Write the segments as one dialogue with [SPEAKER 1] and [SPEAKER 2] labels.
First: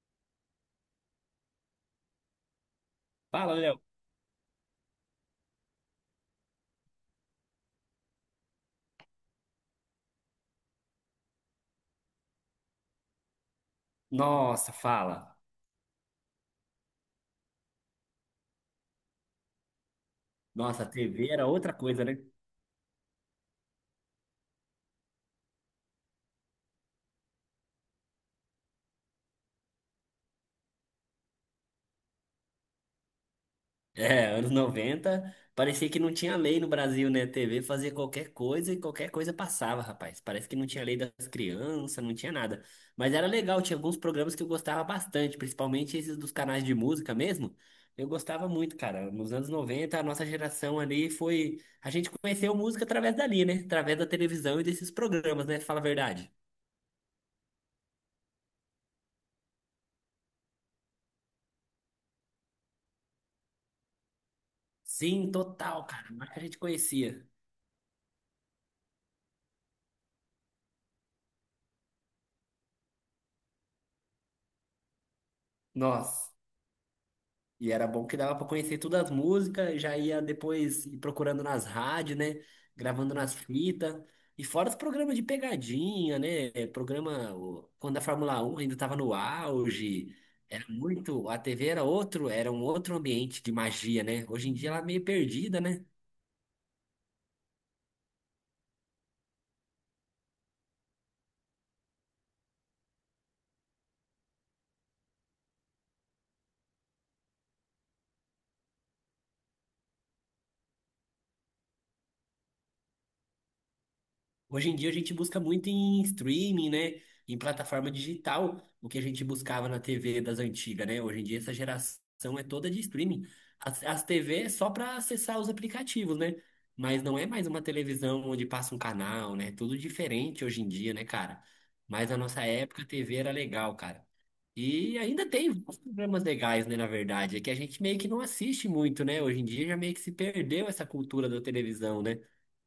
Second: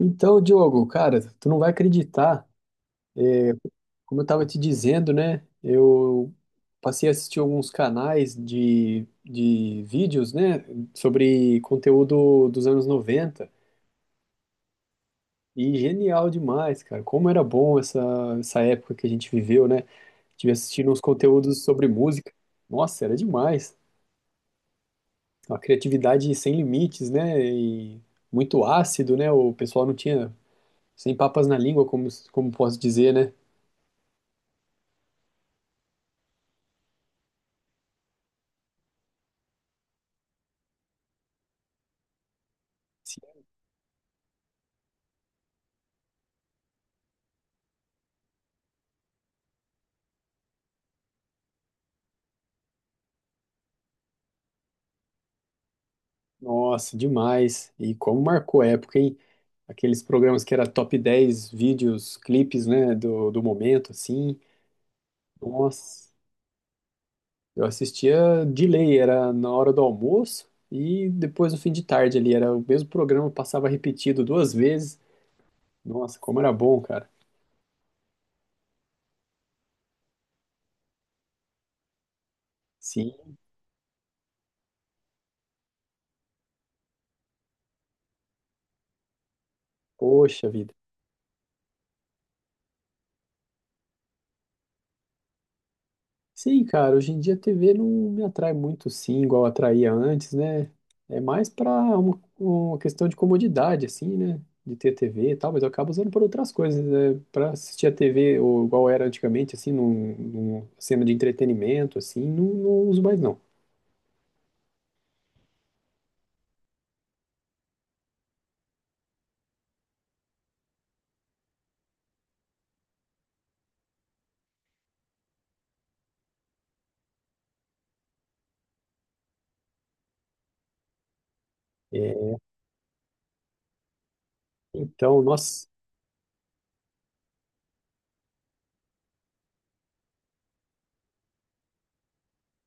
[SPEAKER 1] Então, Diogo, cara, tu não vai acreditar,
[SPEAKER 2] Fala, Léo.
[SPEAKER 1] como eu tava te dizendo, né? Eu passei a assistir alguns canais de vídeos, né, sobre conteúdo dos anos 90.
[SPEAKER 2] Nossa, fala.
[SPEAKER 1] E genial demais, cara. Como era bom essa época que a gente viveu, né? Tive
[SPEAKER 2] Nossa, a
[SPEAKER 1] assistindo uns
[SPEAKER 2] TV era
[SPEAKER 1] conteúdos
[SPEAKER 2] outra
[SPEAKER 1] sobre
[SPEAKER 2] coisa, né?
[SPEAKER 1] música. Nossa, era demais. Uma criatividade sem limites, né? E muito ácido, né? O pessoal não tinha sem papas na língua, como posso dizer, né?
[SPEAKER 2] É, anos 90, parecia que não tinha lei no Brasil, né? A TV fazia qualquer coisa e qualquer coisa passava, rapaz. Parece que não tinha lei das crianças, não tinha nada. Mas era legal, tinha alguns programas que eu gostava bastante, principalmente esses dos canais de música mesmo. Eu gostava muito, cara. Nos anos 90, a nossa geração ali foi. A gente conheceu música através dali, né? Através da televisão e desses programas, né? Fala a verdade.
[SPEAKER 1] Nossa, demais. E como marcou época, hein? Aqueles programas que era top 10 vídeos, clipes, né, do momento, assim.
[SPEAKER 2] Sim, total, cara.
[SPEAKER 1] Nossa,
[SPEAKER 2] Mas que a gente conhecia.
[SPEAKER 1] eu assistia de lei, era na hora do almoço e depois no fim de tarde ali. Era o mesmo programa, passava repetido duas vezes. Nossa,
[SPEAKER 2] Nossa,
[SPEAKER 1] como era bom, cara.
[SPEAKER 2] e era bom que dava pra conhecer todas as músicas, já ia depois ir procurando nas rádios, né?
[SPEAKER 1] Sim,
[SPEAKER 2] Gravando nas fitas. E fora os programas de pegadinha, né? Quando a Fórmula Um ainda estava no auge,
[SPEAKER 1] poxa
[SPEAKER 2] era
[SPEAKER 1] vida.
[SPEAKER 2] muito, a TV era outro, era um outro ambiente de magia, né? Hoje em dia ela é meio perdida, né?
[SPEAKER 1] Sim, cara, hoje em dia a TV não me atrai muito, sim, igual atraía antes, né? É mais para uma questão de comodidade, assim, né? De ter TV e tal, mas eu acabo usando por outras coisas, né? Para assistir a TV, ou igual era antigamente, assim, numa cena de entretenimento, assim, não, não uso mais, não.
[SPEAKER 2] Hoje em dia a gente busca muito em streaming, né? Em plataforma digital, o que a gente buscava na TV das antigas, né? Hoje em dia essa geração é toda de streaming. As TV é só para acessar os aplicativos, né? Mas não é mais uma televisão onde passa um canal, né? Tudo diferente hoje em dia, né, cara? Mas na
[SPEAKER 1] É,
[SPEAKER 2] nossa época a TV era legal, cara. E
[SPEAKER 1] então,
[SPEAKER 2] ainda tem
[SPEAKER 1] nossa,
[SPEAKER 2] vários programas legais, né, na verdade. É que a gente meio que não assiste muito, né? Hoje em dia já meio que se perdeu essa cultura da televisão, né?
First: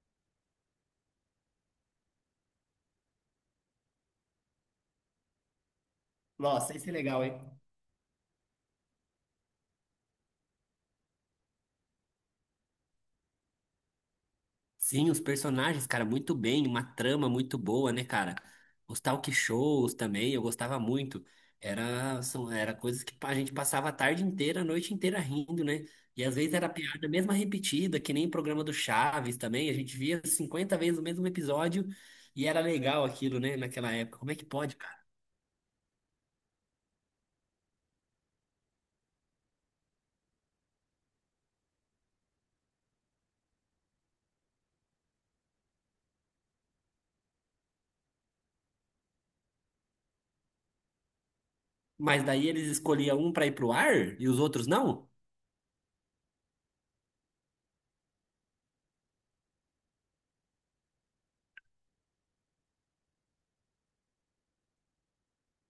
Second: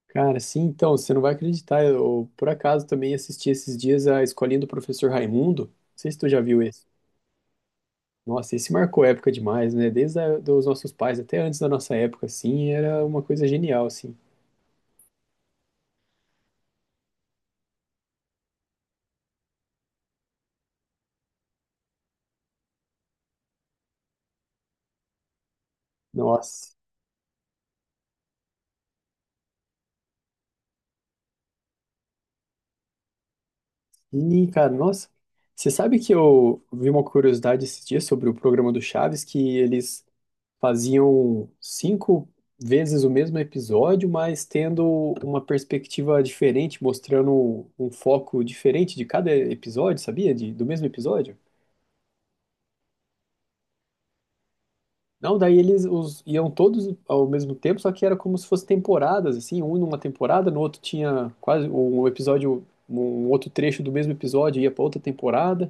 [SPEAKER 1] cara, sim, então, você não vai acreditar, eu por acaso também assisti esses dias a Escolinha do Professor Raimundo, não sei se tu já viu
[SPEAKER 2] Nossa,
[SPEAKER 1] esse.
[SPEAKER 2] isso é legal, hein?
[SPEAKER 1] Nossa, esse marcou época demais, né? Dos nossos pais até antes da nossa época, assim, era uma coisa genial, assim.
[SPEAKER 2] Sim, os personagens, cara, muito bem, uma trama muito boa, né, cara? Os talk shows também, eu gostava muito. Era, são, era coisas que a gente passava a tarde inteira, a noite inteira rindo, né? E às vezes era
[SPEAKER 1] Nossa,
[SPEAKER 2] piada mesma repetida, que nem o programa do Chaves também, a gente via 50 vezes o mesmo episódio e era legal aquilo, né, naquela época. Como é que
[SPEAKER 1] e, cara,
[SPEAKER 2] pode, cara?
[SPEAKER 1] nossa. Você sabe que eu vi uma curiosidade esses dias sobre o programa do Chaves, que eles faziam cinco vezes o mesmo episódio, mas tendo uma perspectiva diferente, mostrando um foco diferente de cada episódio, sabia? Do mesmo episódio?
[SPEAKER 2] Mas daí eles escolhiam um pra ir pro ar e os outros não?
[SPEAKER 1] Não, daí iam todos ao mesmo tempo, só que era como se fossem temporadas, assim, um numa temporada, no outro tinha quase um episódio, um outro trecho do mesmo episódio ia para outra temporada.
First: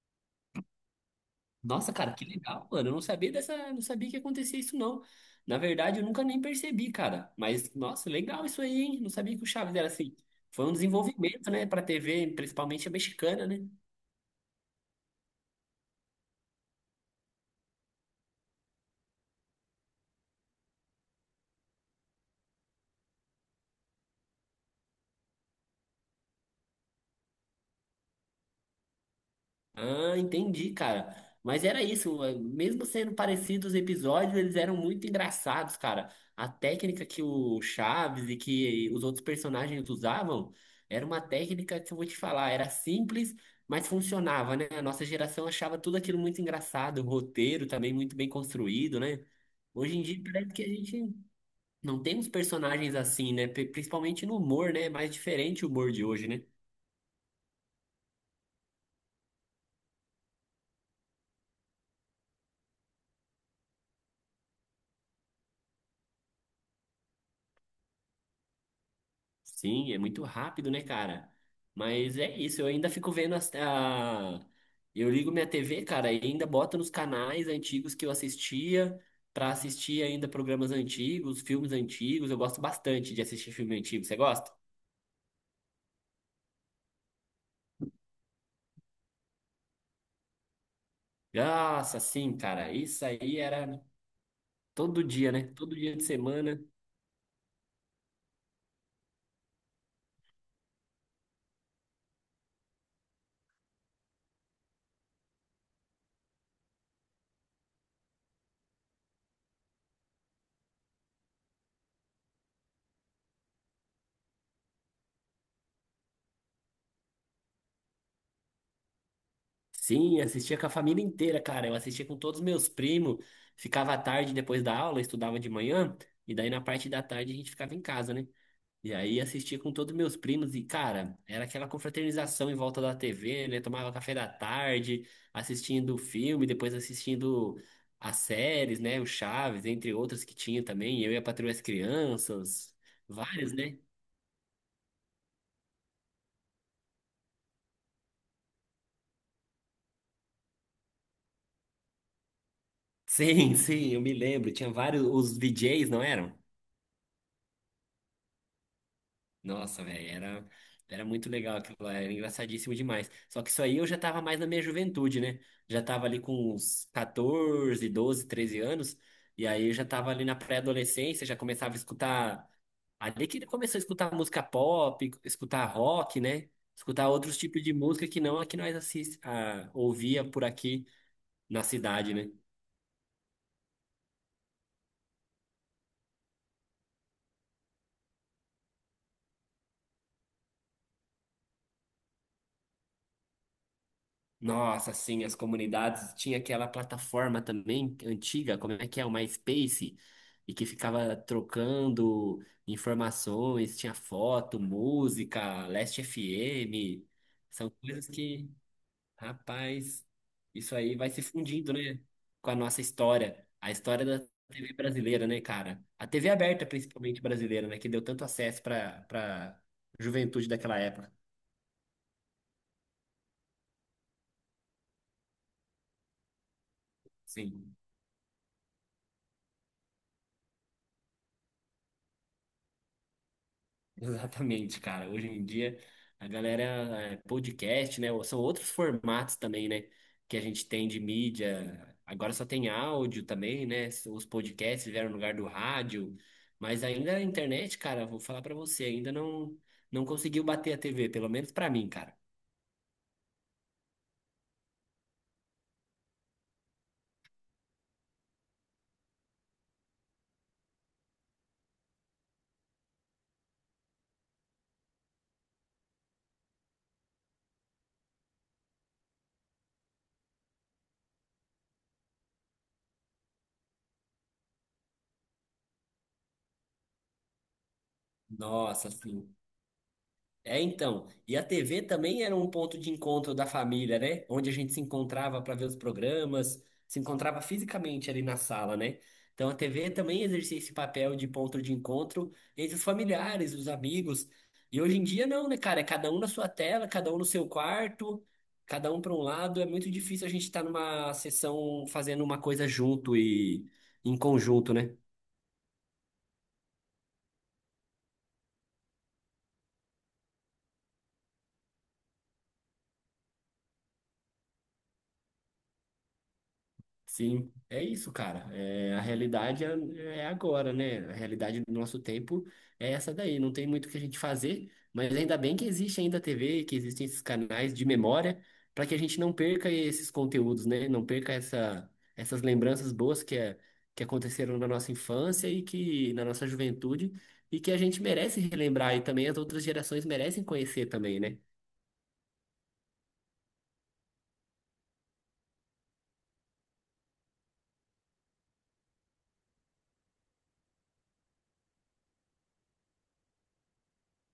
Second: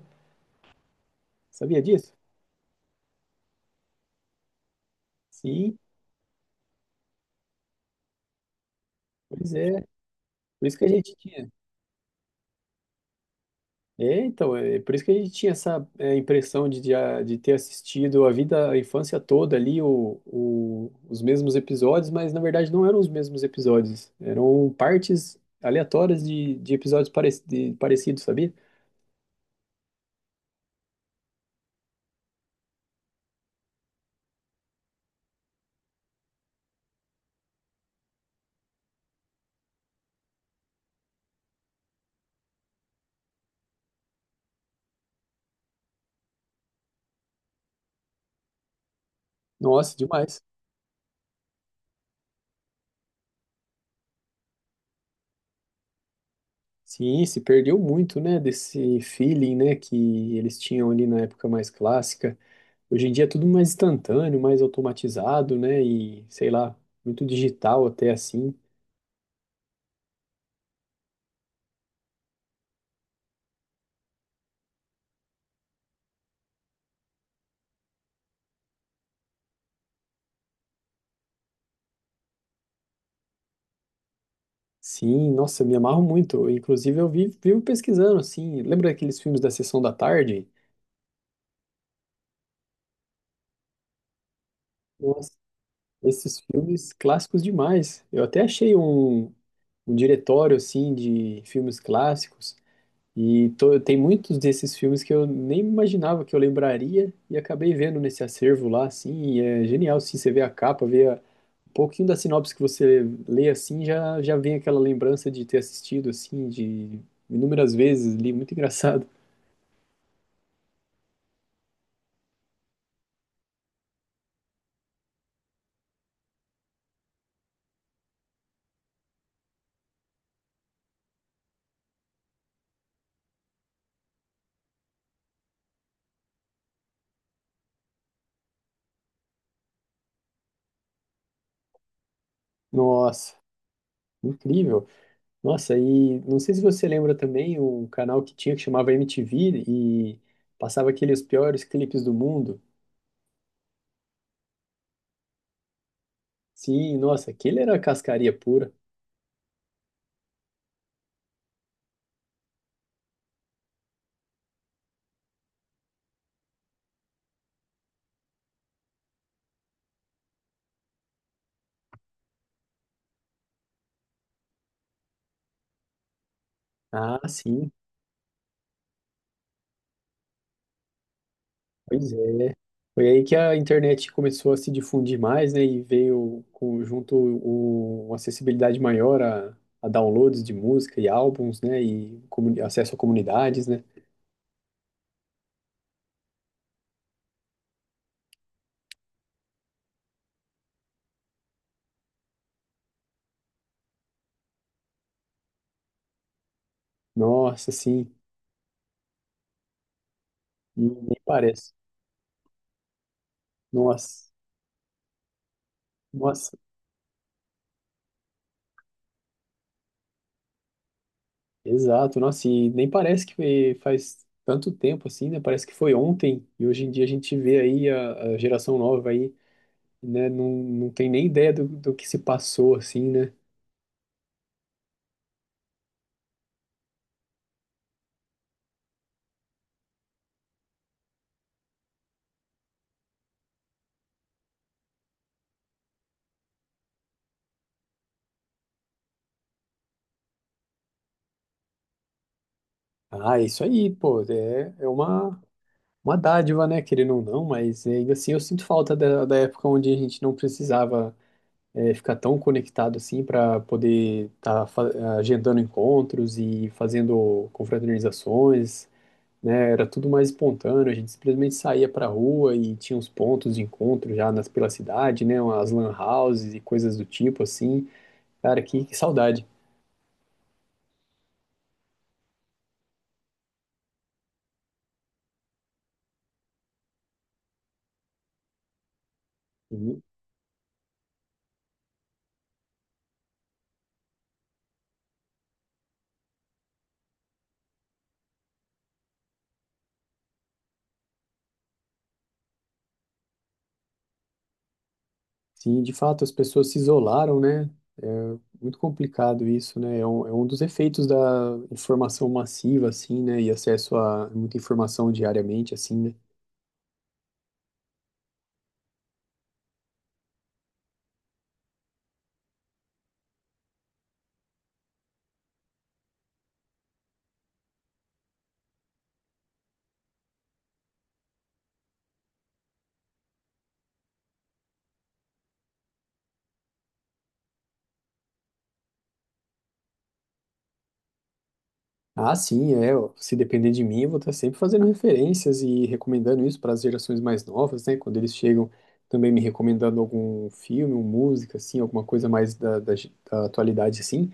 [SPEAKER 1] Sabia
[SPEAKER 2] Nossa,
[SPEAKER 1] disso?
[SPEAKER 2] cara, que legal, mano. Eu não sabia dessa, não sabia que acontecia isso, não. Na
[SPEAKER 1] Sim,
[SPEAKER 2] verdade, eu nunca nem percebi, cara. Mas, nossa, legal isso aí, hein? Não sabia que o
[SPEAKER 1] pois
[SPEAKER 2] Chaves
[SPEAKER 1] é.
[SPEAKER 2] era assim. Foi
[SPEAKER 1] Por
[SPEAKER 2] um
[SPEAKER 1] isso que a gente
[SPEAKER 2] desenvolvimento,
[SPEAKER 1] tinha.
[SPEAKER 2] né, pra TV, principalmente a mexicana, né?
[SPEAKER 1] É, então, é por isso que a gente tinha essa impressão de ter assistido a vida, a infância toda ali, os mesmos episódios, mas na verdade não eram os mesmos episódios, eram partes aleatórias de episódios parecidos, sabia?
[SPEAKER 2] Ah, entendi, cara. Mas era isso, mesmo sendo parecidos os episódios, eles eram muito engraçados, cara. A técnica que o Chaves e que os outros personagens usavam era uma técnica que eu vou te falar, era simples, mas funcionava, né? A nossa geração achava tudo aquilo muito engraçado, o roteiro também muito bem construído, né?
[SPEAKER 1] Nossa,
[SPEAKER 2] Hoje em dia
[SPEAKER 1] demais.
[SPEAKER 2] parece que a gente não tem uns personagens assim, né? Principalmente no humor, né? É mais diferente o humor de hoje, né?
[SPEAKER 1] Sim, se perdeu muito, né, desse feeling, né, que eles tinham ali na época mais clássica. Hoje em dia é tudo mais instantâneo, mais automatizado, né, e sei lá, muito digital até assim.
[SPEAKER 2] Sim, é muito rápido, né, cara? Mas é isso, eu ainda fico vendo as, a... Eu ligo minha TV, cara, e ainda boto nos canais antigos que eu assistia, pra assistir ainda programas antigos, filmes antigos. Eu gosto bastante de assistir filme antigo. Você gosta?
[SPEAKER 1] Sim, nossa, me amarro muito. Inclusive eu vivo pesquisando, assim, lembra aqueles filmes da Sessão da Tarde?
[SPEAKER 2] Nossa, sim, cara. Isso aí era todo dia,
[SPEAKER 1] Nossa,
[SPEAKER 2] né? Todo dia de
[SPEAKER 1] esses
[SPEAKER 2] semana.
[SPEAKER 1] filmes clássicos demais. Eu até achei um diretório, assim, de filmes clássicos. E tô, tem muitos desses filmes que eu nem imaginava que eu lembraria e acabei vendo nesse acervo lá, assim, e é genial, assim, você vê a capa, vê um pouquinho da sinopse que você lê, assim, já vem aquela lembrança de ter assistido, assim, de inúmeras vezes li, muito engraçado.
[SPEAKER 2] Sim, assistia com a família inteira, cara. Eu assistia com todos os meus primos. Ficava à tarde depois da aula, estudava de manhã, e daí na parte da tarde a gente ficava em casa, né? E aí assistia com todos meus primos e, cara, era aquela confraternização em volta da TV, né? Tomava café da tarde, assistindo o filme, depois assistindo as séries, né? O Chaves, entre outras que tinha também. Eu e a Patroa e as Crianças,
[SPEAKER 1] Nossa,
[SPEAKER 2] várias, né?
[SPEAKER 1] incrível. Nossa, e não sei se você lembra também o canal que tinha que chamava MTV e passava aqueles piores clipes do mundo.
[SPEAKER 2] Sim, sim, eu me lembro. Tinha vários, os VJs, não eram?
[SPEAKER 1] Sim, nossa, aquele era cascaria pura.
[SPEAKER 2] Nossa, velho, era, era muito legal aquilo lá, era engraçadíssimo demais. Só que isso aí eu já tava mais na minha juventude, né? Já tava ali com uns 14, 12, 13 anos, e aí eu já tava ali na pré-adolescência, já começava a escutar. Ali que ele começou a escutar música pop, escutar rock, né? Escutar
[SPEAKER 1] Ah,
[SPEAKER 2] outros tipos
[SPEAKER 1] sim.
[SPEAKER 2] de música que não a que ouvia por aqui na
[SPEAKER 1] Pois
[SPEAKER 2] cidade, né?
[SPEAKER 1] é. Foi aí que a internet começou a se difundir mais, né? E veio com, junto o, uma acessibilidade maior a downloads de música e álbuns, né? E acesso a comunidades, né?
[SPEAKER 2] Nossa, sim, as comunidades. Tinha aquela plataforma também antiga, como é que é? O MySpace, e que ficava trocando informações, tinha foto, música, Last FM. São
[SPEAKER 1] Nossa,
[SPEAKER 2] coisas
[SPEAKER 1] sim.
[SPEAKER 2] que, rapaz, isso
[SPEAKER 1] E
[SPEAKER 2] aí vai
[SPEAKER 1] nem
[SPEAKER 2] se
[SPEAKER 1] parece.
[SPEAKER 2] fundindo, né? Com a nossa história, a história da
[SPEAKER 1] Nossa,
[SPEAKER 2] TV brasileira, né, cara? A TV
[SPEAKER 1] nossa.
[SPEAKER 2] aberta, principalmente brasileira, né? Que deu tanto acesso para juventude daquela época.
[SPEAKER 1] Exato, nossa. E nem parece que faz tanto tempo assim, né? Parece que foi ontem. E hoje em dia a gente vê
[SPEAKER 2] Sim.
[SPEAKER 1] aí a geração nova aí, né? Não, não tem nem ideia do que se passou, assim, né?
[SPEAKER 2] Exatamente, cara. Hoje em dia a galera é podcast, né? ou são outros formatos também, né? Que a gente tem de mídia. Agora só tem áudio também, né? Os podcasts vieram no lugar do rádio, mas ainda a internet, cara, vou falar pra você, ainda não conseguiu bater a TV, pelo menos pra mim, cara.
[SPEAKER 1] Ah, é isso aí, pô, é uma dádiva, né, querendo ou não, mas ainda assim eu sinto falta da época onde a gente não precisava ficar tão conectado assim para poder estar agendando encontros e fazendo confraternizações, né, era tudo mais espontâneo, a gente simplesmente saía para rua e tinha uns pontos de encontro já nas, pela cidade, né, as lan houses e coisas do tipo assim, cara, que,
[SPEAKER 2] Nossa,
[SPEAKER 1] que
[SPEAKER 2] assim.
[SPEAKER 1] saudade.
[SPEAKER 2] É, então. E a TV também era um ponto de encontro da família, né? Onde a gente se encontrava para ver os programas, se encontrava fisicamente ali na sala, né? Então a TV também exercia esse papel de ponto de encontro entre os familiares, os amigos. E hoje em dia não, né, cara? É cada um na sua tela, cada um no seu quarto, cada um para um lado. É muito difícil a gente estar numa sessão fazendo uma coisa junto e em conjunto, né?
[SPEAKER 1] Sim, de fato, as pessoas se isolaram, né? É muito complicado isso, né? É um dos efeitos da informação massiva, assim, né? E acesso a muita informação diariamente, assim, né?
[SPEAKER 2] Sim, é isso, cara. É, a realidade é, é agora, né? A realidade do nosso tempo é essa daí. Não tem muito o que a gente fazer, mas ainda bem que existe ainda a TV, que existem esses canais de memória, para que a gente não perca esses conteúdos, né? Não perca essa, essas lembranças boas que, é, que aconteceram na nossa infância e que na nossa juventude e que a gente merece relembrar e também as outras gerações merecem conhecer também, né?
[SPEAKER 1] Ah, sim, é. Ó, se depender de mim, eu vou estar sempre fazendo referências e recomendando isso para as gerações mais novas, né? Quando eles chegam, também me recomendando algum filme, uma música, assim, alguma coisa mais da atualidade, assim.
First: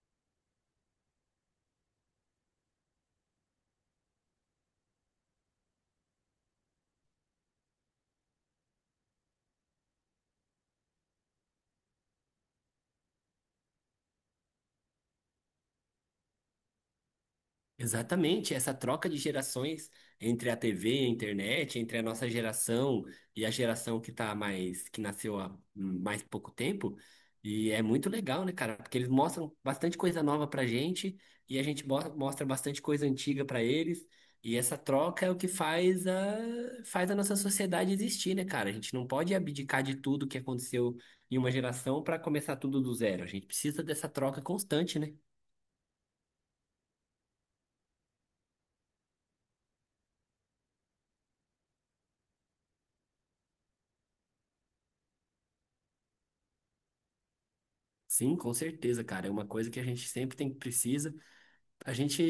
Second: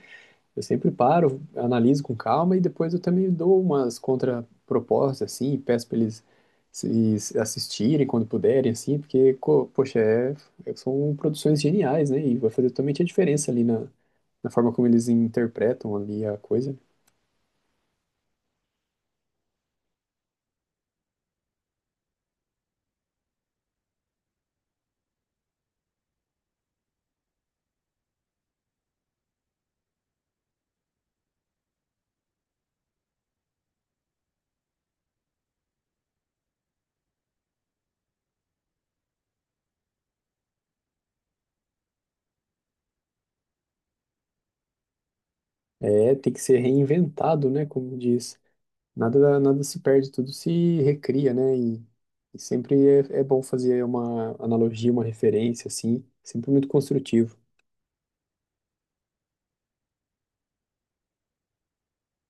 [SPEAKER 1] Eu sempre paro, analiso com calma e depois eu também dou umas contrapropostas, assim, e peço para eles se assistirem quando puderem, assim, porque, poxa, são produções geniais, né? E vai fazer totalmente a diferença ali na forma como eles interpretam ali a coisa.
[SPEAKER 2] Exatamente, essa troca de gerações entre a TV e a internet, entre a nossa geração e a geração que tá mais, que nasceu há mais pouco tempo, e é muito legal, né, cara? Porque eles mostram bastante coisa nova pra gente e a gente mostra bastante coisa antiga pra eles, e essa troca é o que faz a, faz a nossa sociedade existir, né, cara? A gente não pode abdicar de tudo que aconteceu em uma geração pra começar tudo do zero. A gente precisa dessa troca constante, né?
[SPEAKER 1] É, tem que ser reinventado, né? Como diz, nada se perde, tudo se recria, né? E sempre é bom fazer uma analogia, uma referência, assim, sempre muito construtivo.
[SPEAKER 2] Sim, com certeza, cara. É uma coisa que a gente sempre tem precisa. A gente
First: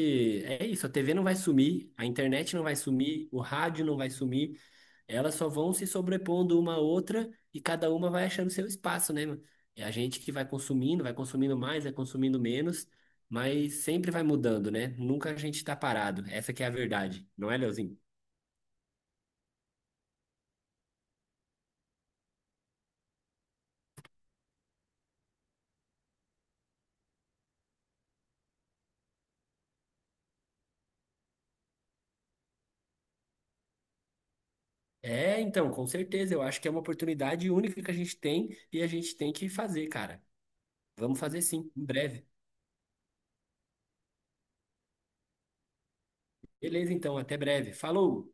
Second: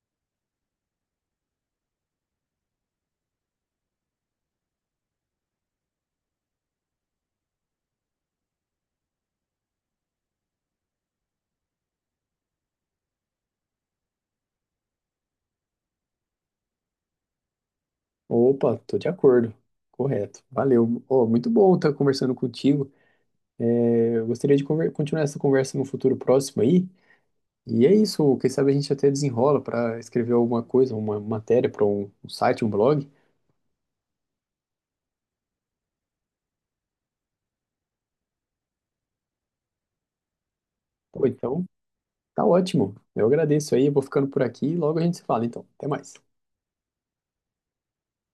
[SPEAKER 2] é isso, a TV não vai sumir, a internet não vai sumir, o rádio não vai sumir. Elas só vão se sobrepondo uma à outra e cada uma vai achando seu espaço, né, mano? É a gente que vai consumindo mais, vai consumindo menos, mas sempre vai mudando, né? Nunca a gente tá parado. Essa que é a verdade, não é, Leozinho?
[SPEAKER 1] Opa, tô de acordo. Correto. Valeu. Ó, muito bom estar conversando contigo. É, eu gostaria de continuar essa conversa no futuro próximo aí. E é isso. Quem sabe a gente até desenrola para escrever alguma coisa, uma matéria para um site, um blog.
[SPEAKER 2] É, então, com certeza. Eu acho que é uma oportunidade única que a gente tem e a gente tem que fazer, cara. Vamos
[SPEAKER 1] Pô,
[SPEAKER 2] fazer
[SPEAKER 1] então,
[SPEAKER 2] sim, em breve.
[SPEAKER 1] tá ótimo. Eu agradeço aí. Vou ficando por aqui e logo a gente se fala. Então, até mais.
[SPEAKER 2] Beleza, então, até breve. Falou!